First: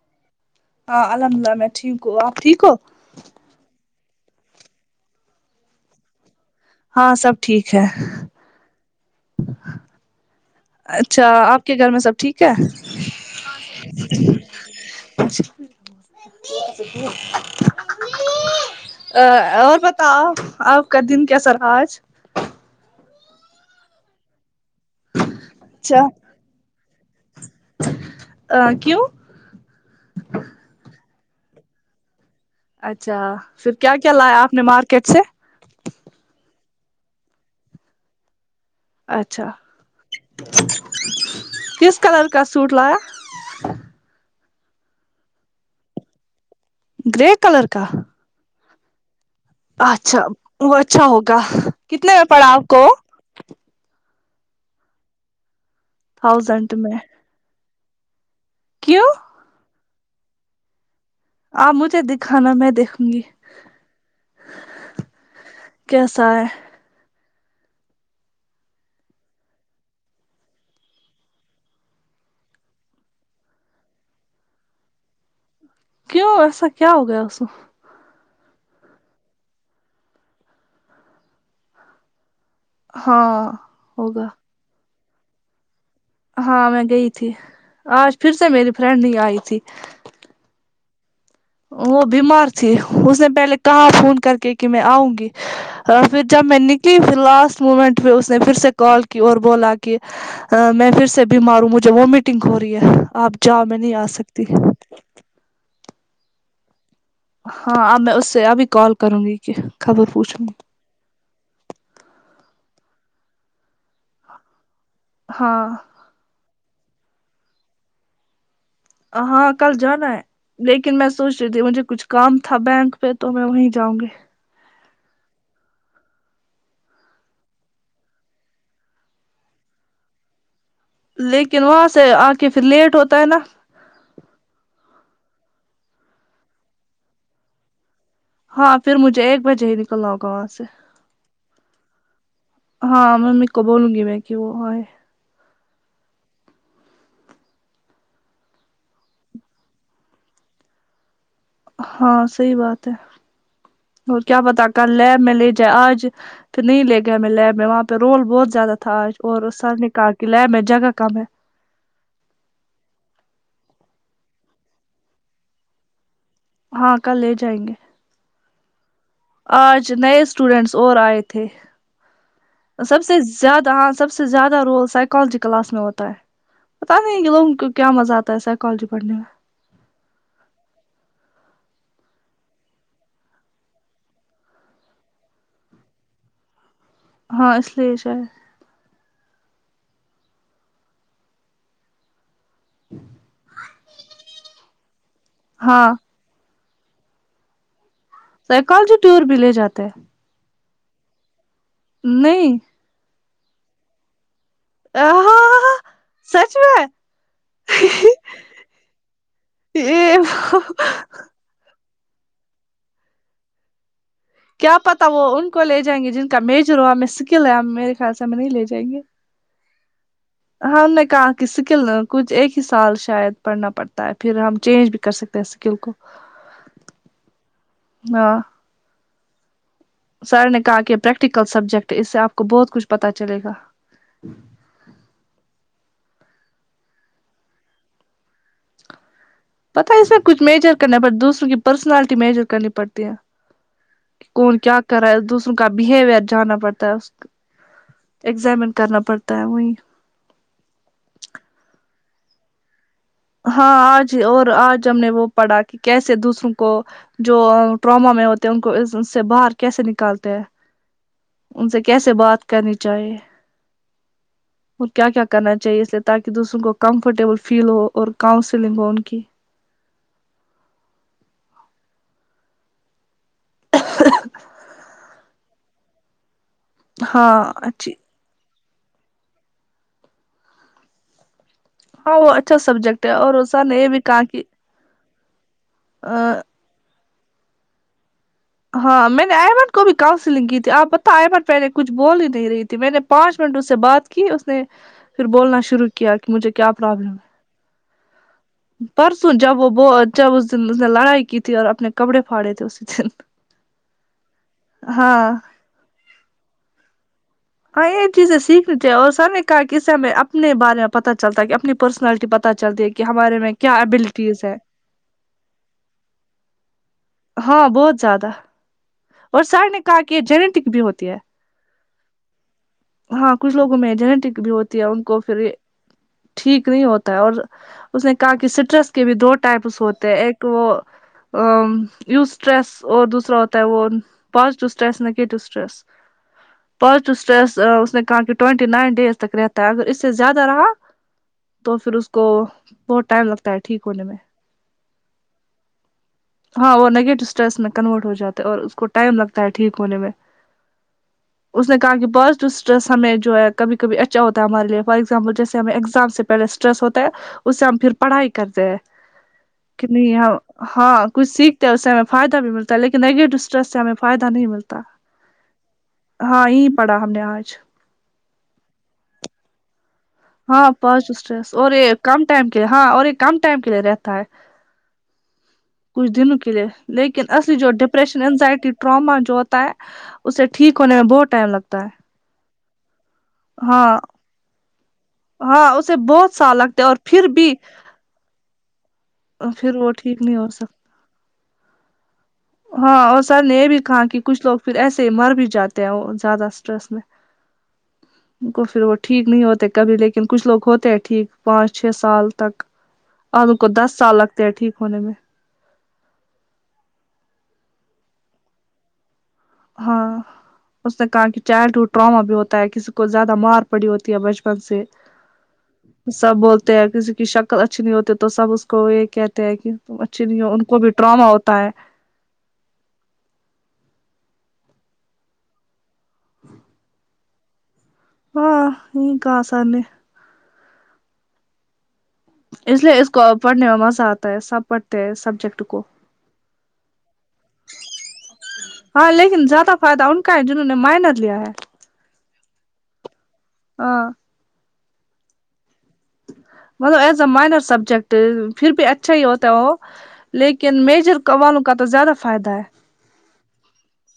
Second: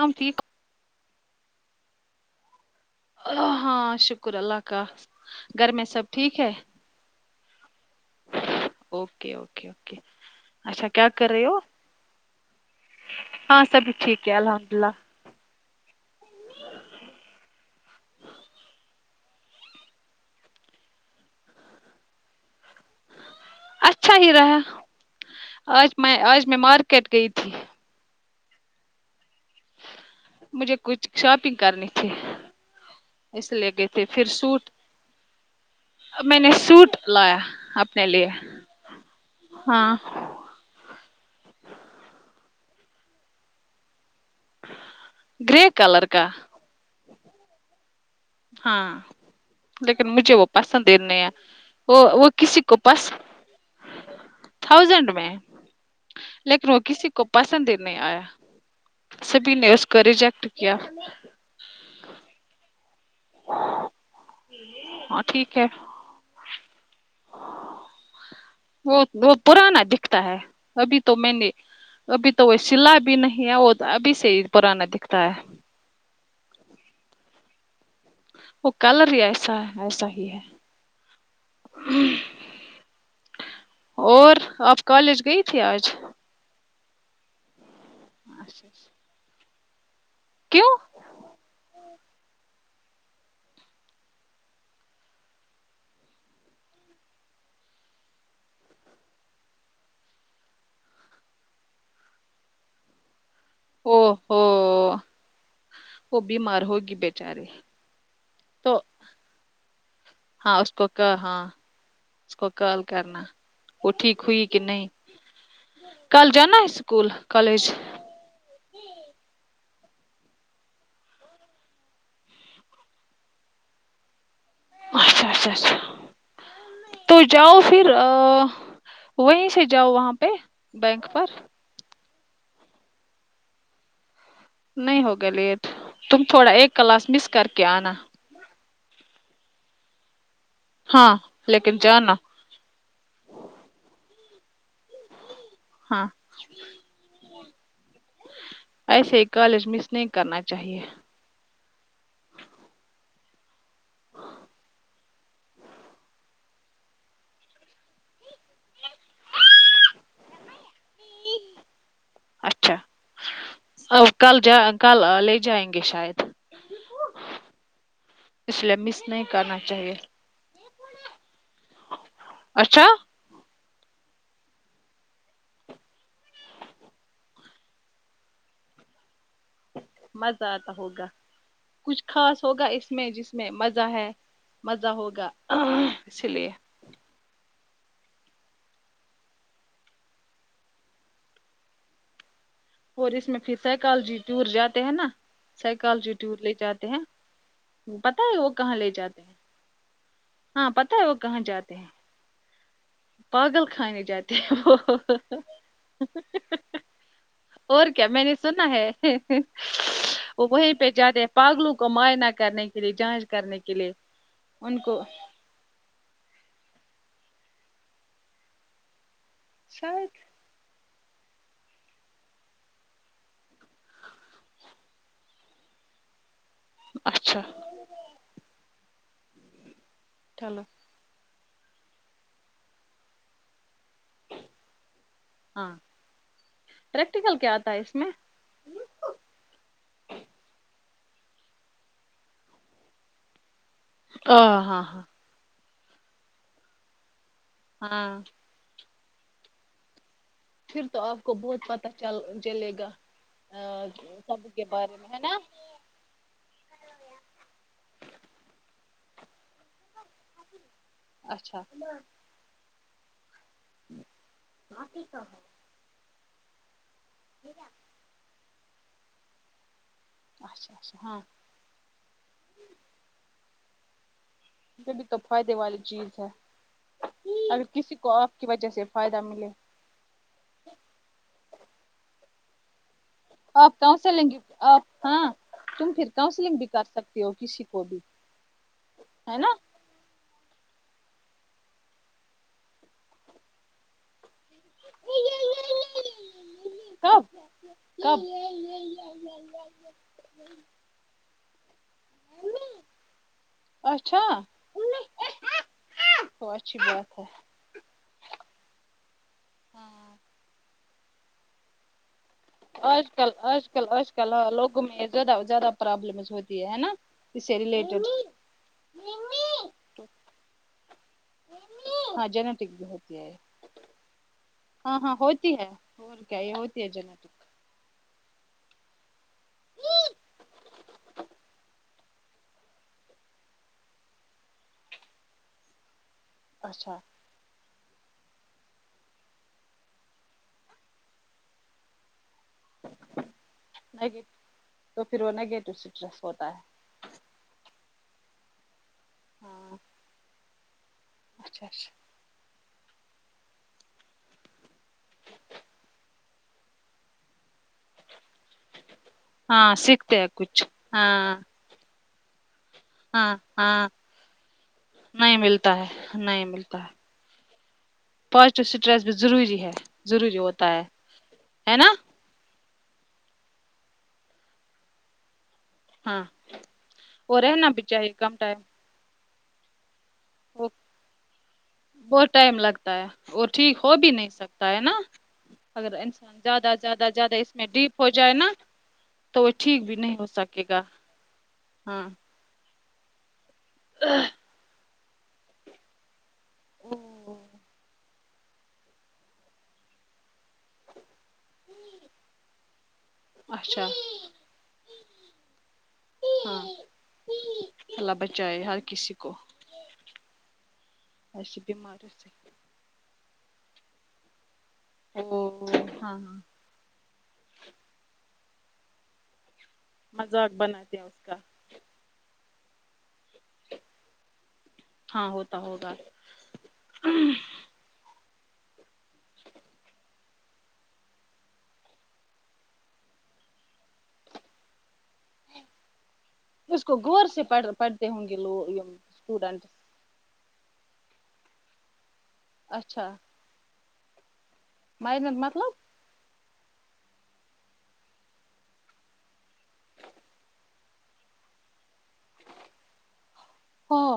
آپ ٹھیک ہو ہاں الحمد للہ میں ٹھیک ہوں آپ ٹھیک ہو ا ہاں شکر اللہ کا گھر میں سب ٹھیک ہے ہاں سب ٹھیک ہے اوکے اوکے اوکے اچھا کیا کر رہے ہو آپ کے گھر میں سب ٹھیک ہے ہاں سبھی ٹھیک ہے الحمد اللہ ممی [unintelligible] ا اور بتاؤ آپ کا دن کیسا رہا آج اچھا ہی رہا آج میں آج میں مارکیٹ گئی تھی ا کیوں مجھے کچھ شاپنگ کرنی تھی اچھا اس لیے پھر گئے کیا تھے کیا لایا آپ نے مارکیٹ سے ا میں نے سوٹ لایا اپنے لیے اچھا ہاں کس کلر کا سوٹ لایا گرے کلر کا گریے کلر کا ہاں لیکن اچھا مجھے وہ پسند ہی اچھا نہیں آیا ہوگا وہ کتنے میں وہ پڑا کسی آپ کو پسند تھاؤزینڈ میں لیکن تھاؤزینڈ وہ میں کسی کو پسند ہی نہیں آیا کیوں سبھی نے اس کو ریجیکٹ کیا آپ مجھے دکھانا میں دیکھوں گی ہاں ٹھیک ہے کیسا ہے وہ وہ پرانا دکھتا ہے ابھی تو میں نے ابھی تو وہ سلا بھی نہیں ہے وہ ابھی سے ہی پرانا دکھتا ہے کیوں ایسا کیا ہو گیا اس کو وہ کلر ہی ایسا ہے ایسا ہی ہے ہاں ہوگا اور آپ کالج گئی تھی آج ہاں میں گئی تھی آج پھر سے میری فرینڈ نئی آئی تھی کیوں وہ بیمار تھی اس نے پہلے کہا فون کر کے کہا میں آؤں گی پھر جب میں نکلی پھر لاسٹ مومنٹ پے اس نے پھر سے کال کی اور بولا کہ میں پھر سے بی مار ہوں مجھے ومیٹنگ ہو رہی ہے آپ جاؤ میں نہیں او آ ہو سکتی وہ بیمار ہوگی بیٹ ہاں اب میں اس سے ابھی کال کروں گی کہ خبر پوچھوں گی ہاں اس کو کا ہاں اس کو کال کرنا وہ ٹھیک ہوئی کہ نہیں ہاں کل جانا ہے اسکول کالج ہاں کل جانا ہے لیکن میں سوچ رہی تھی مجھے کچھ کام تھا بینک پہ تو میں وہیں جاؤں گی اچھا اچھا اچھا تو جاؤ پھر وہیں سے جاؤ وہاں پہ بینک پر لیکن وہاں سے آ کے پھر لیٹ ہوتا ہے نا نہیں ہوگا لیٹ تم تھوڑا ایک کلاس مس کر کے آنا ہاں پھر مجھے ایک بجے ہی نکلنا ہوگا وہاں سے ہاں لیکن جانا ہاں ممی کو بولوں گی میں کہ وہ ائے ہاں ایسے ہی کالج مس نہیں کرنا چاہیے ہاں صحیح بات ہے اور کیا پتا کل لے میں لے جائے آج پھر نہیں لے گیا ہم لیب میں وہاں پہ رول بہت زیادہ تھا آج اور سر نے کہا کہ لیب میں جگہ کم ہے اچھا ا کل جا کل لے جائیں گے شاید ہاں کل لے جائیں گے [unintelligible] آج چاہیے نئے اسٹوڈینٹس اور آئے تھے اچھا سب سے زیادہ ہاں سب سے زیادہ رول سائیکالوجی کلاس میں ہوتا ہے پت نہیں ہے کہ لوگوں کو کیا مزہ آتا سائیکالوجی پڑنے میں مزہ آتا ہوگا کچھ خاص ہوگا اس میں جس میں مزہ ہے مزہ ہوگا اسی لیے ہاں اس لیے شاحید اور اس میں پھر سائیکالوجی ٹور جاتے ہیں نا ہاں سائیکالوجی ٹور لے جاتے ہیں پتہ ہے وہ کہاں لے سائیکالوجی ٹور جاتے ہیں بھی لے جاتے ہیں ہاں پتہ ہے وہ کہاں جاتے ہیں نہیں پاگل خانے جاتے ہیں وہ ہاں سچ میں اور کیا میں نے سنا ہے وہ یہ وہی پہجا دیا پاگلوں کو معائنہ کرنے کے لیے جانچ کرنے کے لیے کیا ان کو پتا وہ ان کو لے جائیں گے جن کا میجر ہو ہمیں سکل ہے ہم میرے خیال سے ہم نہیں لے جائیں گے شاید ہم نے کہا کہ اسکل کچھ ایک ہی سال شاید پڑھنا پڑتا ہے پھر ہم چینج بھی کر سکتے پے اسکل کو اچھا ہاں سر نے چلو کہا کہ پریکٹیکل سبجیکٹ اس سے آپ کو بہت کچھ پتا چلے گا ہاں پریکٹیکل کیا تھا اس میں پتا یہ سب کچھ میجر کرنا پڑتا دوسروں کی پرسنالٹی میجر کرنی پڑتی ہے کون ہاں کیا ہاں ہاں کرا ہے دوسروں کا بہیوئر جاننا پڑتا ہے ہاں ایگزامن کرنا پڑتا ہے وہیں پھر تو آپ کو بہت پتا چل چلے گا آ، ہاں آج ہی سب اور کے آج بارے ہم میں نے ہے وہ نا پڑھا کہ کیسے دوسروں کو جو ٹراما میں ہوتے ہیں ان کو اس سے باہر کیسے نکالتے ہیں اچھا ان سے کیسے بات کرنی چاہیے اور کیا کیا کرنا چاہیے اس لیے تاکہ دوسروں کو کمفرٹیبل فیل ہو اور کاؤنسلنگ ہو ان کی اچھا اچھا ہاں یہ بھی تو فائدے والی چیز ہے ہاں اگر اچھی کسی کو آپ کی وجہ سے فائدہ ملے ہاں اچھا سبجیکٹ ہے اور سر آپ نے یہ کہاں بھی سے کہا لیں گے کہ آپ ہاں تم پھر کانسلنگ بھی کر سکتی ہو کسی کو بھی ہاں میں نے ہے آ نا کو بھی کاؤنسلنگ کی تھی آپ بت آئے بار پہ نے کچھ بول ہی نہیں رہی تھی میں نے پانچ منٹ اس سے بات کی اس نے پھر بولنا شروع کیا کہ مجھے کیا پرابلم ہے کب کب پرسوں جب وہ ب اس دن نے لڑائی کی تھی اور اپنے کپڑے پھاڑے تھے اسی دن اچھا ہاں تو اچھی بات ہے ہاں یہ چیزیں سیکھنی چاھیئے اور سر نے کہا کہ اس سے ہمیں اپنے بارے میں پتا چلتا ہے کہ اپنی پرسنالٹی پ آج کل آج کل آج کلاں ہے لوگوں میں زیادہ زیادہ پرابلمز ہوتی ہے نا شری ہاں لےٹ بہت زیادہ اور سر نے کہا کہ یہ جینیٹک بھی ہوتی ہے ہاں جںیٹک ہاں کچھ لوگوں میں جنیٹک بھی ہوتی ہے ہاں ان ہاں کو پھر ہوتی ہے اور کیا یہ ٹھیک ہوتی نہیں ہوتا ہے اور پھر جینیٹک اس نے کہا کہ سٹرس کے بھی دو ٹائپس ہوتے ایک وہ ا نیو اسٹریس اور دوسرا ہوتا ہے وہ پاسٹ اسٹریس نگیٹیو اسٹریس اچھا پاسٹ اسٹریس اس نے کہا کہ ٹوئینٹی نائن ءیز تک رہتا ہے اگر اس سے زیادہ رہا تو پھر اس کو بہت ٹائم لگتا ہے ٹھیک ہونے میں نگیٹ تو پھر وہ نگیٹو اسٹریس ہوتا ہے ہاں وہ نگیٹو اسٹریس میں کنورٹ ہو جاتا ہے اور اس کو ٹائم لگتا ہے ہاں ٹھیک ہونے میں اچھا اس نے اچھا کہا کہ پاسٹ اسٹرس ہمیں جو ہے کبھی کبھی اچھا ہوتا ہے ہمارے لیے ایگزامپل جیسے ہمیں ایگزام سے پہلے اسٹریس ہوتا ہے اس سے ہم پھر پڑھائی کرتے ہیں ہاں کہ نہیں سیکھتے ہیں کچھ ہاں کچھ سیکھ تو اس سے ہمیں فائدہ بھی ملتا لیکن ہاں نگیٹو اسٹریس سے ہاں ہمیں فائدہ نہیں ملتا نہیں ملتا ہے ہاں یہی پڑا ہم نے یہاں اچھا پاسٹ سٹریس بھی ضروری ہے ضروری ہاں ہوتا ہے پاسٹ اسٹریس اور ہے نا یہ کم ٹائم کے لیے ہاں اور یہ کم ٹائم کے لیے رہتا ہے کچھ ہاں دنوں کے لیے لیکن اور اصلی رہنا جو بھی چاہیے ڈپریشن کم انینزائٹی ٹراما جو ہوتا ہے اسے او ٹھیک ہونے میں بہت ٹائم لگتا ہے بہت ٹائم لگتا ہے اور ٹھیک ہو ہاں بھی نہیں سکتا ہے نا ہاں اگر اسے بہت انسان سال زیادہ لگتے اور زیادہ پھر زیادہ اس بھی میں ڈیپ ہو جائے نا تو وہ ٹھیک بھی نہیں ہو سکے گا ہاں ہاں اور سر نے یہ بھی کہا کہ کچھ لوگ پھر ایسے ہی مر بھی جاتے ہیں وہ زیادہ اسٹریس میں ان کو پھر وہ ٹھیک نہیں ہوتے کبھی لیکن کچھ لوگ ہوتے ہیں ٹھیک پانچ چھ سال تک اب ان کو اچھا دس سال لگتے ہیں ٹھیک ہونے میں ہاں اللہ بچائے ہر کسی کو ہاں اس نے کہا کہ ایسی چاہے بیماریوں ٹراما سے بھی ہوتا کسی کو زیادہ مار پڑی ہوتی ہے بچپن سے او ہاں ہاں سب بولتے ہے کسی کی شکل اچھی نہیں ہوتی تو سب اس کو یہ کہتے ہیں کہ تم اچھی نہیں مذاق ہو ان کو بھی بناتے ہیں اس ٹراما کا ہوتا ہے ہاں ہوتا ہوگا ہاں یہ کہا آسان ہے اس لیے اس کو پڑھنے میں مزہ آتا ہے سب پڑھتے ہیں سبجیکٹ کو اس کو غور سے پڑ پڑھتے ہوں گے لوگ اسٹوڈنٹ فایدہ ان کا ہے جنہوں نے مائنر لیا ہے اچھا ہاں مائنر مطلب مطلب ایز اے مائنر سبجیکٹ پھر بھی اچھا ہی ہوتا ہے وہ لیکن کن میجر والوں کا تو زیادہ فائدہ ہے ہاں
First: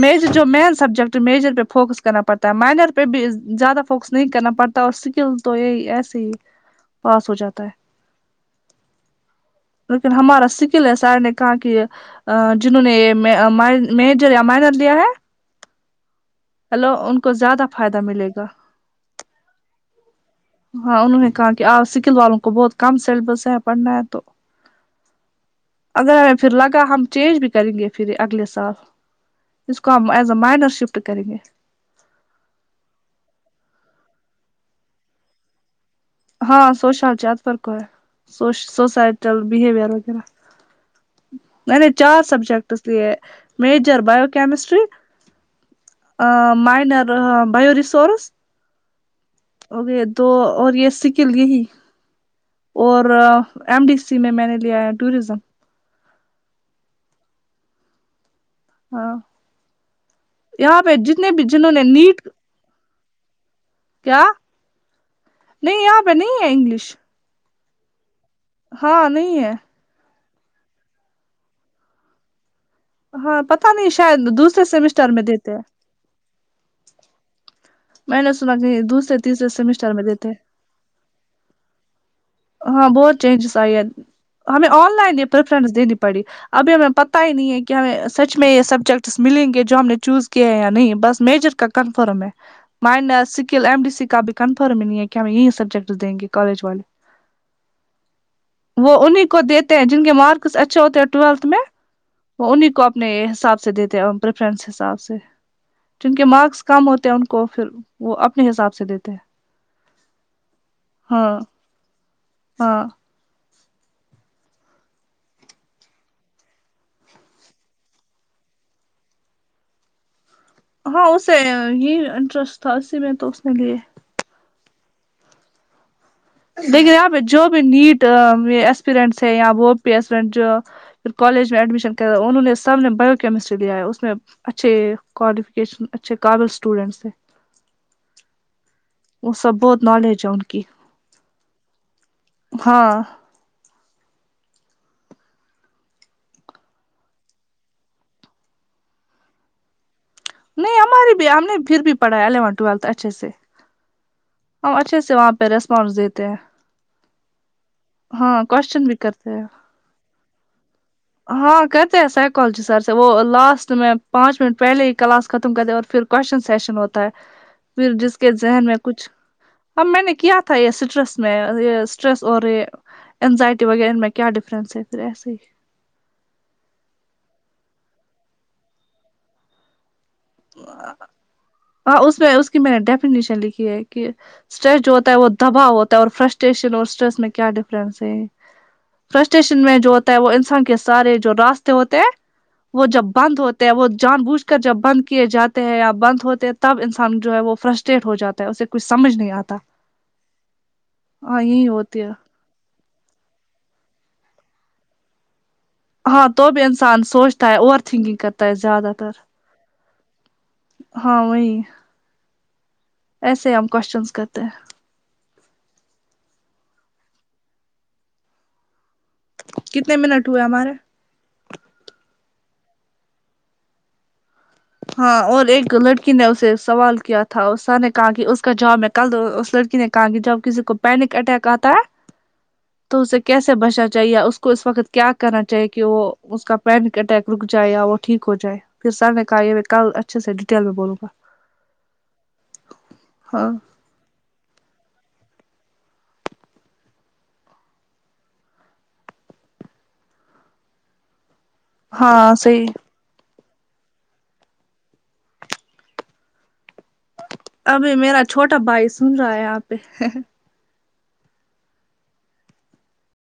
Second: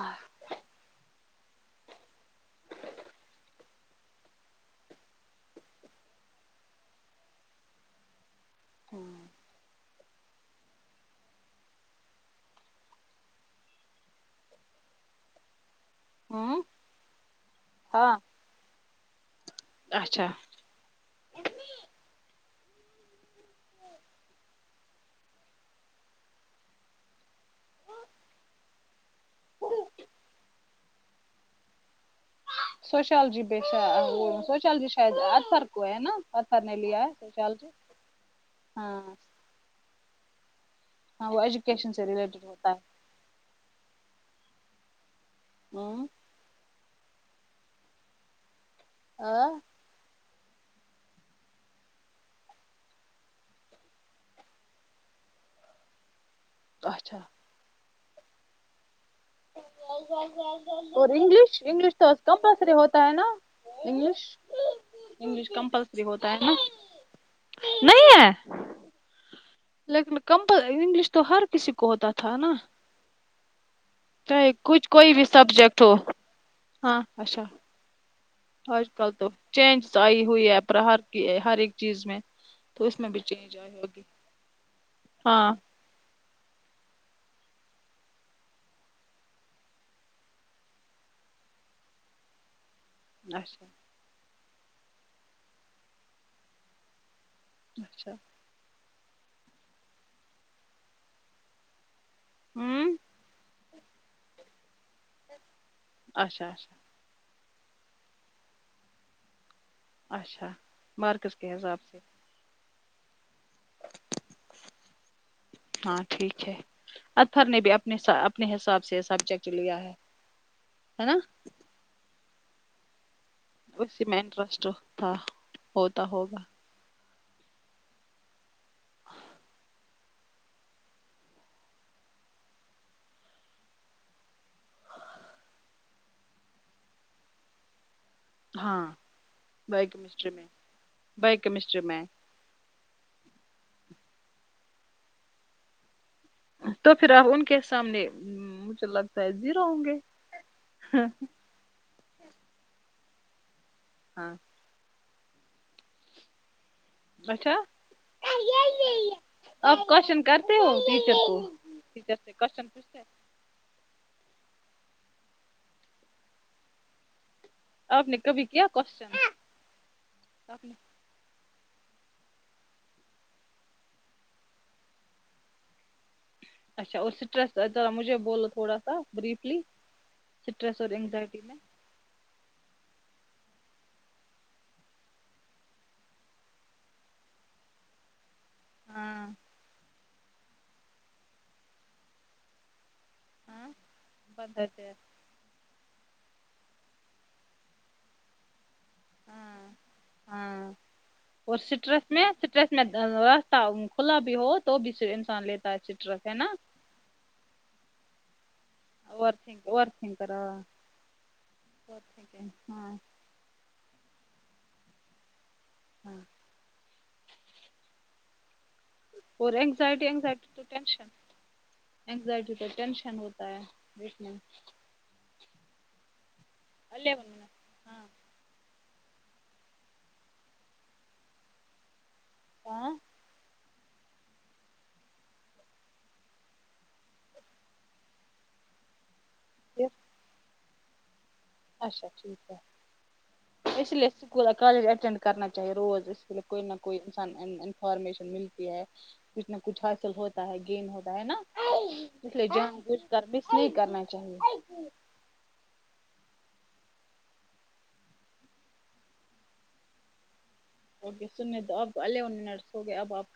میجر جو مین سبجیکٹ میجر پہ فوکس کرنا پڑتا ہے مائنر پہ بھی زیادہ فوکس نہیں کرنا پڑتا اور سکل تو یہی ایسے ہی پاس ہو جاتا ہے ہاں لیکن ہمارا سکل ہے سر نے کہا کہ جنہوں نے مائنر لیا ہے ہوں ہیلو ان کو زیادہ فائدہ ہاں ملے گا اچھا ہاں انہوں نے کہا کہ سکل والوں کو بہت کم سیلیبس ہے پڑھنا ہے تو اگر پھر لگا ہم چینج بھی کریں گے پھر اگلے سال اس کو ہم ایز اے مائنر شفٹ کریں گے سوشالوجی پش وہ سوشالوجی شاید اطہر کو ہے نہ ہاں سوشیالوجی اطہر کو ہے ہاں سوسائٹل بہیور وغیرہ ہاں وہ نہیں نہیں ایجوکیشن سے چار ریلیٹڈ ہوتا ہے سبجیکٹس یہ میجر باوکمیسٹری ہاں مائنر بیو ریسورورس آ اور یہ دو اور یہ سیکل لیے ہی اور ایم ڈی سی میں میں نے لیا ہے ٹوریزم اچھا ہاں یہاں پہ اور جتنے بھی انگلش جنہوں نے انگلش تو نیٹ کمپلسری ہوتا ہے نا انگلش کیا انگلش نہیں یہاں کمپلسری پہ ہوتا ہے نہیں نا انگلش نہیں ہے ہاں نہیں ہے لیکن کمپل انگلش تو ہر کسی کو ہوتا تھا نا ہاں پتا نہیں شاید دوسرے سیمسٹر میں دیتے ہیں تو ہاں اچھا میں نے سنا کہ دوسرے حرکتوں تیسرے چینج سیمسٹر میں آئی دیتے ہیں. ہوئی ہے ابرار کی ہر ایک چیز میں تو ہاں اس میں بہت بھی چینجز چینج آئی ہے ہوگی ہمیں آن لائن یہ ہاں پریفرنس دینی پڑی ابھی ہمیں پتہ ہی نہیں ہے کہ ہمیں سچ میں یہ سبجیکٹس ملیں گے جو ہم نے چوز کیے ہیں یا نہیں بس میجر کا کنفرم ہے ماینر سکل اچھا ایم ڈی سی کاابھی کنفرم ہی نہیں ہے کہ ہم یہی سبجیکٹس دیں گے کالج والے اچھا وہ انہیں کو دیتے ہیں جن کے مارکس اچھے ہوتے ہیں ٹویلتھ میں وہ انہیں کو ہوں اپنے حساب سے دیتے پریفرنس حساب سے جن کے اچھا اچھا مارکس کم ہوتے ہیں ان کو پھر وہ اپنے حساب سے دیتے ہیں اچھا مارکس ہاں کے حساب سے ہاں ہاں ٹھیک ہے اطفر نے بھی اپنے اپنے حساب سے یہ سبجیکٹ لیا ہے ہے ہاں نا اسے یہ انٹرسٹ تھا اسی میں تو اس نے لیا سیمینٹ رسٹ تھا ہوتا ہوگا لیکن یہاں پہ جو بھی نیٹ ایکسپرینٹس ہے وہ بھیپن جو پھر کالج میں ایڈمیشن کر انہوں نے سام نے بیو کیمسٹری لیا اس میں اچھے کوالیفکیشن اچھے قابل اسٹوڈنٹس ہیں ہاں وہ سب بہت بائیو نالج کیمسٹری ہے ان میں کی بائیو کیمسٹری میں ہاں تو پھر آپ ان کے سامنے مجھے لگتا ہے زیرو ہوں گے نہیں ہماراری بھی ہم نے پھر بھی پڑھایا الیون ٹویلتھ اچھے سے ہاں ہم اچھے سے وہاں پہ ریسپانس دیتے ہیں اچھا ہاں کوشچن بھی کرتے ہیں آپ کوشن کرتے ہو کو ہاں کہتے ہیں ٹیچر سے سائیکالوجی کوشچن سر سے پوچھتے ہیں وہ لاسٹ میں پانچ منٹ پہلے ہی کلاس ختم کر د اور پھر کوشچن سشن ہوتا ہے پھر آپ جس نے کے کبھی ذہن کیا میں کچھ کوشچن اب میں نے کیا تھا آپ یہ نے سٹرس یہ اسٹریس اور انزائٹی وغیرہ ان میں کیا ڈفرنس ہے پھر ایسے ہی اچھا اورٹریس ذرا مجھے بولو تھوڑا سا بریفلی سٹرس اورگز میں ہاں اس میں اس کی میں نے ڈیفینیشن لکھی ہے کہ اسٹریس جو ہوتا ہے وہ دباؤ ہوتا ہے اور فرسٹریشن اور اسٹریس میں کیا ڈفرینس ہے ہاں فرسٹریشن میں جو ہوتا ہے وہ انسان کے سارے جو راستے ہوتے ہیں وہ جب بند ہاں ہوتے وہ جان بوجھ کر جب ہوتے ہیں، بند کیے جاتے ہیں یا بند ہوتے ہیں تب انسان جو ہے وہ فرسٹریٹ ہو جاتا ہے اسے کچھ سمجھ نہیں آتا ہاں ہاں ہاں اور یہی ہوتی سٹرس ہے میں راستہ کھلا بھی ہو تو بھی انسان لیتے چٹرک ہاں ہے تو بھی انسان سوچتا ہے اوور تھنکنگ کرتا ہے زیادہ تر ناورنگ وور تھن کرا ہاں وہی ہاں ایسے ہم کوشچنس کرتے ہیں ہاں اور کتنے اینزائٹی منٹ ہوئے اینزائٹی ٹو ہمارے ٹینشن اینگزائٹی کا ٹینشن ہوتا ہے بیھنے میں ہاں اور ایک لڑکی نے اسے سوال کیا الیون تھا سا منٹ نے ہاں کہا کہ اس کا جواب میں کل اس لڑکی نے کہا کہ جب کسی کو پینک اٹیک آتا ہے ہاں تو اسے کیسے سے بچنا چاہیےیا اس کو اس وقت کیا کرنا چاہیے کہ وہ اس کا پینک اٹیک رک جائے یا وہ ٹھیک ہو جائے پھر سر نے کہا یہ میں پھر کل اچھے سے ڈیٹیل میں بولوں گا اچھا ٹھیک ہے ہاں اس لیے کالج اٹینڈ کرنا چاہیے روز اسے کو نہ کوئی انسان انفارمیشن ملتی ہے کچھ نہ کچھ حاصل ہوتا ہے گین ہوتا ہے نا ہاں اس لیے صحیح جان بچ کر بھیس نہیں کرنا چاہیے ابھی میرا چھوٹا بھائی سن رہا ہے یہاں پہ اوکے سننے دو آپ کو الیون منٹس ہو گئے اب آپ